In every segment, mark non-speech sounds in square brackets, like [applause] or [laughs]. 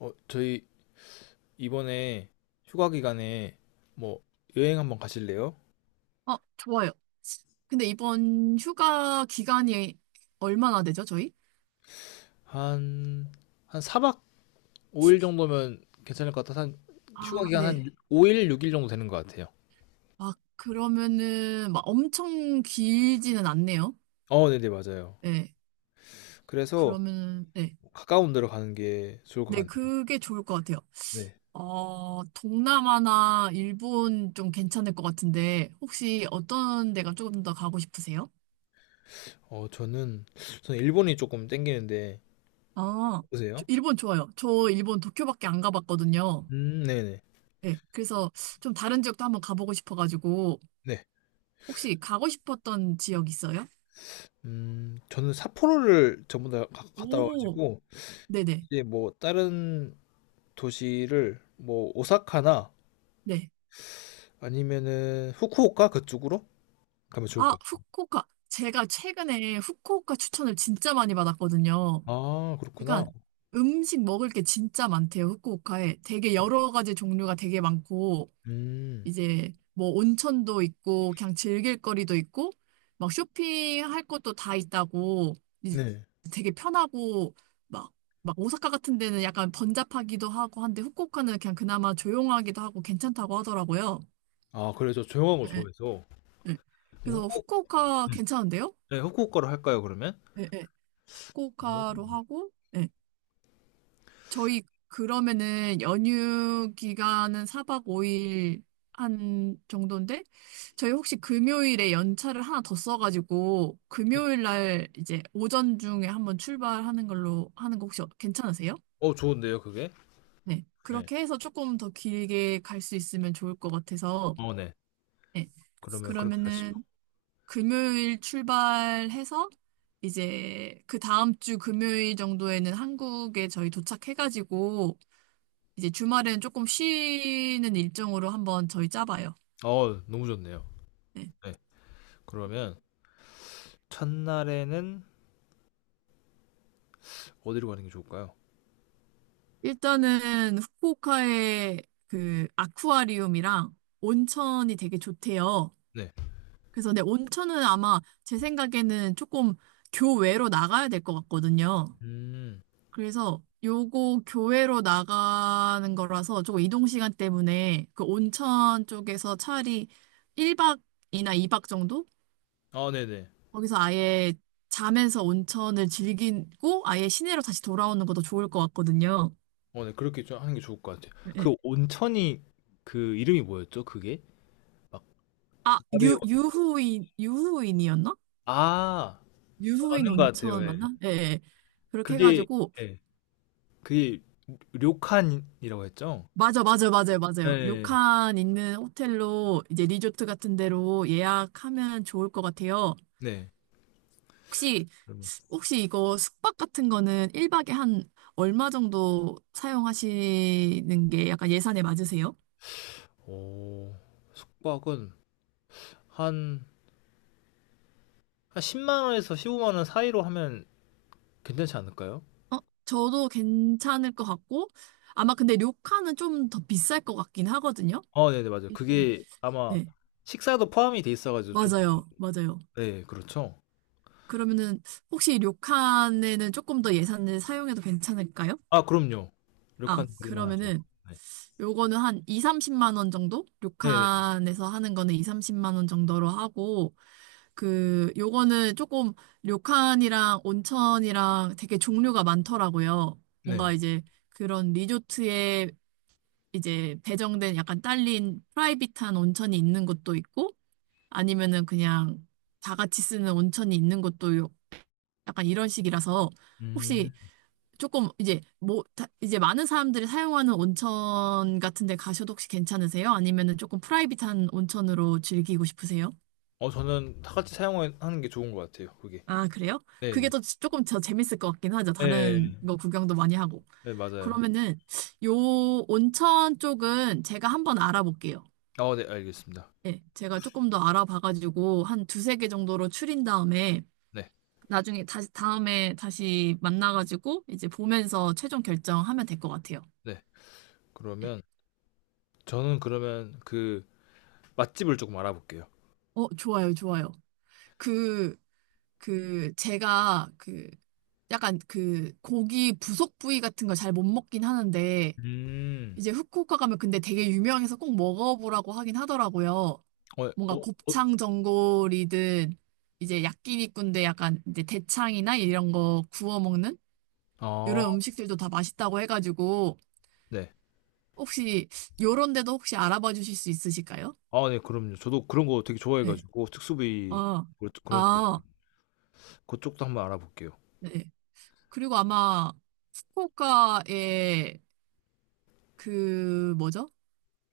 저희 이번에 휴가 기간에 뭐 여행 한번 가실래요? 아, 좋아요. 근데 이번 휴가 기간이 얼마나 되죠, 저희? 한, 한 4박 5일 정도면 괜찮을 것 같아서 한 휴가 아, 기간 한 네. 5일, 6일 정도 되는 것 같아요. 아, 그러면은, 막 엄청 길지는 않네요. 네네, 맞아요. 네. 그래서 그러면은, 네. 가까운 데로 가는 게 좋을 것 네, 같네요. 그게 좋을 것 같아요. 네. 어, 동남아나 일본 좀 괜찮을 것 같은데, 혹시 어떤 데가 조금 더 가고 싶으세요? 어, 저는, 저는 일본이 조금 땡기는데, 아, 저 보세요. 일본 좋아요. 저 일본 도쿄밖에 안 가봤거든요. 네네. 네. 그래서 좀 다른 지역도 한번 가보고 싶어가지고, 네. 혹시 가고 싶었던 지역 있어요? 저는 삿포로를 전부 다 갔다 오, 와가지고, 네네, 이제 뭐 다른 도시를 뭐 오사카나 네. 아니면은 후쿠오카 그쪽으로 가면 좋을 아, 것 같아요. 후쿠오카. 제가 최근에 후쿠오카 추천을 진짜 많이 받았거든요. 아, 그렇구나. 그러니까 음식 먹을 게 진짜 많대요, 후쿠오카에. 되게 여러 가지 종류가 되게 많고, 음. 이제 뭐 온천도 있고, 그냥 즐길 거리도 있고, 막 쇼핑할 것도 다 있다고, 이제 네. 되게 편하고, 막, 막 오사카 같은 데는 약간 번잡하기도 하고 한데, 후쿠오카는 그냥 그나마 조용하기도 하고 괜찮다고 하더라고요. 아, 그래 저 조용한 거 예, 예. 좋아해서 네. 그럼 그래서 후쿠 후쿠오카 음. 괜찮은데요? 네, 후쿠오카로 할까요, 그러면? 네, 네. 어, 후쿠오카로 하고, 네. 저희 그러면은 연휴 기간은 4박 5일 한 정도인데, 저희 혹시 금요일에 연차를 하나 더 써가지고, 금요일 날 이제 오전 중에 한번 출발하는 걸로 하는 거 혹시 괜찮으세요? 좋은데요, 그게? 네. 네. 그렇게 해서 조금 더 길게 갈 수 있으면 좋을 것 같아서, 네. 네. 그러면 그렇게 가시죠. 그러면은 금요일 출발해서 이제 그 다음 주 금요일 정도에는 한국에 저희 도착해가지고 이제 주말에는 조금 쉬는 일정으로 한번 저희 짜봐요. 너무 좋네요. 네. 네. 그러면 첫날에는 어디로 가는 게 좋을까요? 일단은 후쿠오카의 그 아쿠아리움이랑 온천이 되게 좋대요. 네. 그래서 네, 온천은 아마 제 생각에는 조금 교외로 나가야 될 것 같거든요. 음. 그래서 요거 교외로 나가는 거라서 조금 이동 시간 때문에 그 온천 쪽에서 차라리 1박이나 2박 정도? 아, 네네. 거기서 아예 자면서 온천을 즐기고 아예 시내로 다시 돌아오는 것도 좋을 것 같거든요. 네. 그렇게 좀 하는 게 좋을 것 같아요. 예. 그 온천이 그 이름이 뭐였죠? 그게? 막 아, 아베 온- 유후인, 유후인이었나? 아, 유후인 맞는 것 같아요. 온천 예. 맞나? 예. 예. 그렇게 그게 해가지고, 예. 그게 료칸이라고 했죠? 맞아, 맞아, 맞아요, 맞아요. 네. 료칸 있는 호텔로 이제 리조트 같은 데로 예약하면 좋을 것 같아요. 네. 혹시 그러면 혹시 이거 숙박 같은 거는 1박에 한 얼마 정도 사용하시는 게 약간 예산에 맞으세요? 오, 숙박은 한, 한 10만 원에서 15만 원 사이로 하면 괜찮지 않을까요? 어? 저도 괜찮을 것 같고 아마 근데 료칸은 좀 더 비쌀 것 같긴 하거든요. 네네, 맞아요. 이게- 그게 아마 네, 식사도 포함이 돼 있어가지고 좀, 맞아요. 맞아요. 네, 그렇죠. 그러면은 혹시 료칸에는 조금 더 예산을 사용해도 괜찮을까요? 아, 그럼요. 아, 료칸 그럴만 하죠. 그러면은 네. 요거는 한 2, 30만 원 정도? 네네, 료칸에서 하는 거는 2, 30만 원 정도로 하고, 그, 요거는 조금 료칸이랑 온천이랑 되게 종류가 많더라고요. 뭔가 네. 이제 그런 리조트에 이제 배정된 약간 딸린 프라이빗한 온천이 있는 곳도 있고, 아니면은 그냥 다 같이 쓰는 온천이 있는 곳도 약간 이런 식이라서, 혹시 음, 조금 이제 뭐 이제 많은 사람들이 사용하는 온천 같은 데 가셔도 혹시 괜찮으세요? 아니면은 조금 프라이빗한 온천으로 즐기고 싶으세요? 저는 다 같이 사용하는 게 좋은 것 같아요, 그게. 아, 그래요? 네네. 조금 더 재밌을 것 같긴 하죠. 네, 네, 다른 거 구경도 많이 하고. 네, 맞아요. 그러면은 요 온천 쪽은 제가 한번 알아볼게요. 네, 알겠습니다. 예, 제가 조금 더 알아봐가지고 한 두세 개 정도로 추린 다음에 네, 나중에 다시 다음에 다시 만나가지고 이제 보면서 최종 결정하면 될 것 같아요. 네. 예. 그러면 저는 그러면 그 맛집을 조금 알아볼게요. 어, 좋아요, 좋아요. 그 제가 약간 고기 부속 부위 같은 걸 잘 못 먹긴 하는데 음, 이제 후쿠오카 가면 근데 되게 유명해서 꼭 먹어보라고 하긴 하더라고요. 어, 뭔가 어, 어, 곱창 전골이든 이제 야끼니꾼데 약간 이제 대창이나 이런 거 구워 먹는 아, 이런 음식들도 다 맛있다고 해가지고 네. 혹시 요런 데도 혹시 알아봐 주실 수 있으실까요? 아, 네, 그럼요. 저도 그런 거 되게 네. 좋아해가지고, 특수부위, 아, 그런 쪽, 아, 그쪽도 한번 알아볼게요. 네. 그리고 아마 후쿠오카에 그 뭐죠?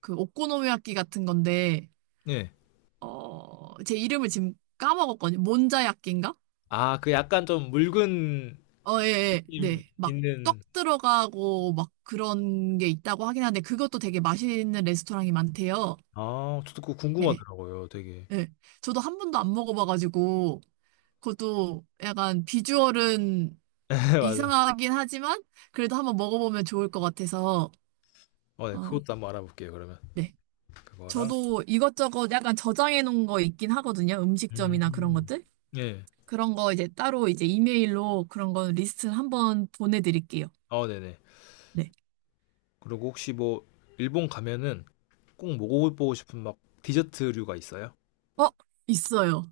그 오코노미야끼 같은 건데 네. 어, 제 이름을 지금 까먹었거든요. 몬자야끼인가? 아, 그 약간 좀 묽은 어, 예, 예, 느낌 네. 막 떡 있는, 들어가고 막 그런 게 있다고 하긴 하는데 그것도 되게 맛있는 레스토랑이 많대요. 아, 저도 그거 예, 궁금하더라고요, 되게. 예. 저도 한 번도 안 먹어봐가지고 그것도 약간 비주얼은 [laughs] 네, 맞아요. 이상하긴 하지만 그래도 한번 먹어보면 좋을 것 같아서 네, 어, 그것도 한번 알아볼게요, 그러면. 네. 그거랑. 저도 이것저것 약간 저장해 놓은 거 있긴 하거든요. 음식점이나 그런 음. 것들. 예. 그런 거 이제 따로 이제 이메일로 그런 거 리스트 한번 보내드릴게요. 네네. 네. 그리고 혹시 뭐, 일본 가면은 꼭 먹어보고 싶은 막 디저트류가 있어요? 어, 있어요.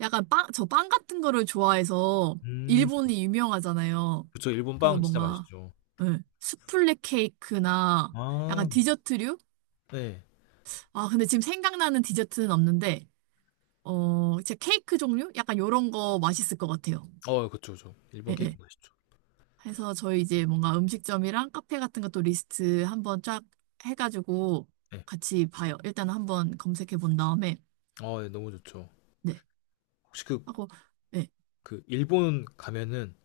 약간 빵, 저 빵 같은 거를 좋아해서 음. 일본이 유명하잖아요. 그쵸. 일본 그래서 빵 진짜 뭔가, 맛있죠. 예, 수플레 케이크나 약간 아. 디저트류? 네. 아, 근데 지금 생각나는 디저트는 없는데, 어, 진짜 케이크 종류? 약간 요런 거 맛있을 것 같아요. 그쵸, 그쵸. 일본 예, 케이크 예. 맛있죠. 해서 저희 이제 뭔가 음식점이랑 카페 같은 것도 리스트 한번 쫙 해가지고 네. 같이 봐요. 일단 한번 검색해 본 다음에 예, 너무 좋죠. 네 혹시 그 하고 네. 그 일본 가면은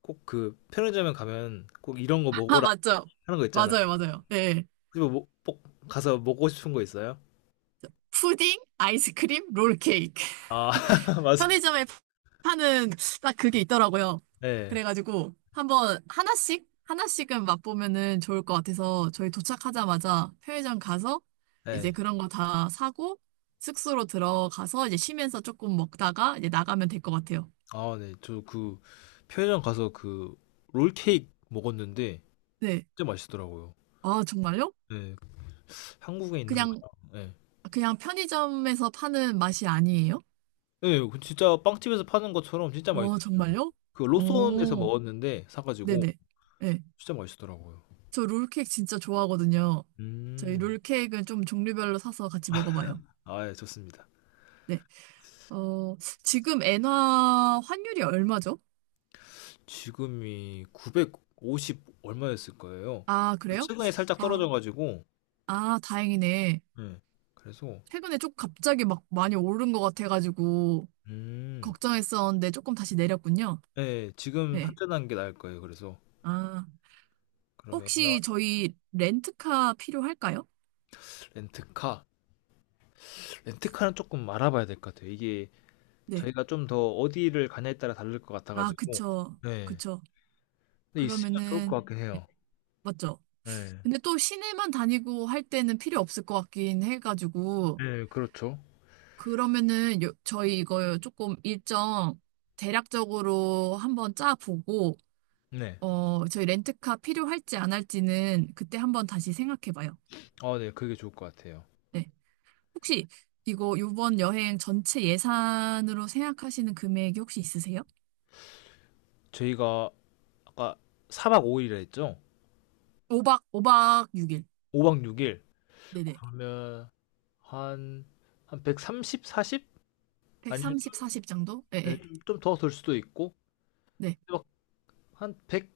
꼭 그 편의점에 가면 꼭 "이런 거 [laughs] 아 먹어라." 맞죠? 하는 거 있잖아요. 맞아요, 맞아요. 네. 그거 뭐 뭐, 꼭 가서 먹고 싶은 거 있어요? 푸딩, 아이스크림, 롤케이크. 아 [laughs] 맞아. 편의점에 파는 딱 그게 있더라고요. 예. 그래가지고 한번 하나씩 하나씩은 맛보면은 좋을 것 같아서 저희 도착하자마자 편의점 가서 이제 예. 그런 거 다 사고 숙소로 들어가서 이제 쉬면서 조금 먹다가 이제 나가면 될 것 같아요. 아 네. 저 그 편의점 가서 그 롤케이크 먹었는데 네. 진짜 맛있더라고요. 아, 정말요? 예. 한국에 있는 그냥 거랑 예. 그냥 편의점에서 파는 맛이 아니에요? 예. 그 진짜 빵집에서 파는 것처럼 진짜 어, 맛있었어요. 정말요? 그 로손에서 오, 먹었는데 사 가지고 네네. 네. 진짜 맛있더라고요. 저 롤케이크 진짜 좋아하거든요. 저희 음. 롤케이크는 좀 종류별로 사서 같이 먹어봐요. 아 예 좋습니다. 네. 어, 지금 엔화 환율이 얼마죠? 지금이 950 얼마였을 거예요. 아, 그 그래요? 최근에 살짝 아, 떨어져 가지고 아, 다행이네. 예. 그래서 최근에 좀 갑자기 막 많이 오른 것 같아가지고 음. 걱정했었는데 조금 다시 내렸군요. 예. 지금 네. 환전한 게 나을 거예요 그래서. 아, 그러면 혹시 저희 렌트카 필요할까요? 렌트카. 렌트카는 쪼끔 알아봐야 될 것 같아요. 이게 네. 저희가 좀 더 어디를 가냐에 따라 다를 것 같아 아, 가지고. 그쵸. 네. 그쵸. 근데 있으면 좋을 그러면은, 것 같긴 네, 해요. 맞죠? 예. 근데 또 시내만 다니고 할 때는 필요 없을 것 같긴 해가지고, 예 그렇죠. 그러면은 요, 저희 이거 조금 일정 대략적으로 한번 짜보고, 네. 어, 저희 렌트카 필요할지 안 할지는 그때 한번 다시 생각해봐요. 아 네 그게 좋을 것 같아요. 네. 혹시 이거 이번 여행 전체 예산으로 생각하시는 금액이 혹시 있으세요? 저희가 아까 4박 5일이라 했죠? 5박, 오박 6일. 5박 6일. 네네. 그러면 한, 한 130, 40? 아니면 130, 40 정도? 예, 네, 예. 좀더 될 수도 있고, 네. 막 한1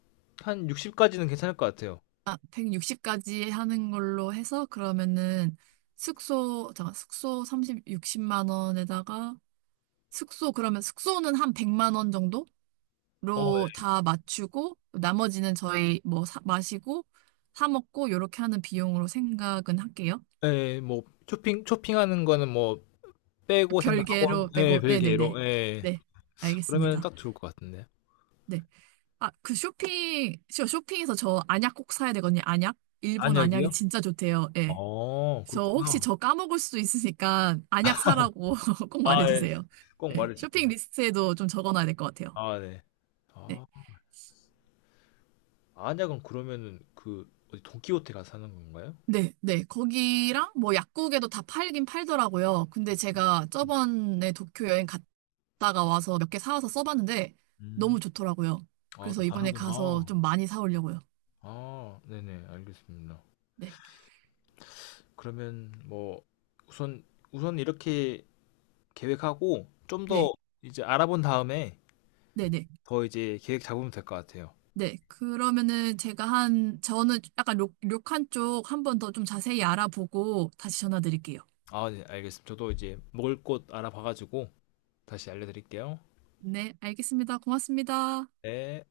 한 60까지는 괜찮을 것 같아요. 아, 160까지 하는 걸로 해서 그러면은 숙소, 잠깐, 숙소 삼십 60만 원에다가 숙소, 그러면 숙소는 한 100만 원 정도로 어, 다 맞추고, 나머지는 저희 뭐 사, 마시고, 사 먹고, 요렇게 하는 비용으로 생각은 할게요. 예, 예, 뭐, 쇼핑하는 거는 뭐, 빼고 별개로 생각하고, 네 내고, 네네네. 별개로, 예. 네, 그러면 알겠습니다. 딱 좋을 것 같은데. 네. 아, 그 쇼핑, 쇼핑에서 저 안약 꼭 사야 되거든요. 안약? 일본 안약이 안약이요? 진짜 좋대요. 예. 저 혹시 그렇구나. 저 까먹을 수도 있으니까 안약 사라고 [laughs] 꼭 아, 예. 말해주세요. 꼭 네. 쇼핑 말해줄게요. 리스트에도 좀 적어놔야 될 것 같아요. 아, 네. 네. 아, 안약은 그러면은 그, 어디 돈키호테 가서 사는 건가요? 네, 네. 거기랑 뭐 약국에도 다 팔긴 팔더라고요. 근데 제가 저번에 도쿄 여행 갔다가 와서 몇 개 사와서 써봤는데 너무 좋더라고요. 아, 또 그래서 이번에 다르구나. 가서 좀 많이 사오려고요. 아, 네네, 알겠습니다. 네, 그러면 뭐 우선 우선 이렇게 계획하고 좀 더 네, 이제 알아본 다음에 네, 네. 더 이제 계획 잡으면 될 것 같아요. 네. 그러면은 제가 한, 저는 약간 료칸 쪽 한번 더 좀 자세히 알아보고 다시 전화 드릴게요. 아, 네, 알겠습니다. 저도 이제 먹을 곳 알아봐가지고 다시 알려드릴게요. 네, 알겠습니다. 고맙습니다. 네.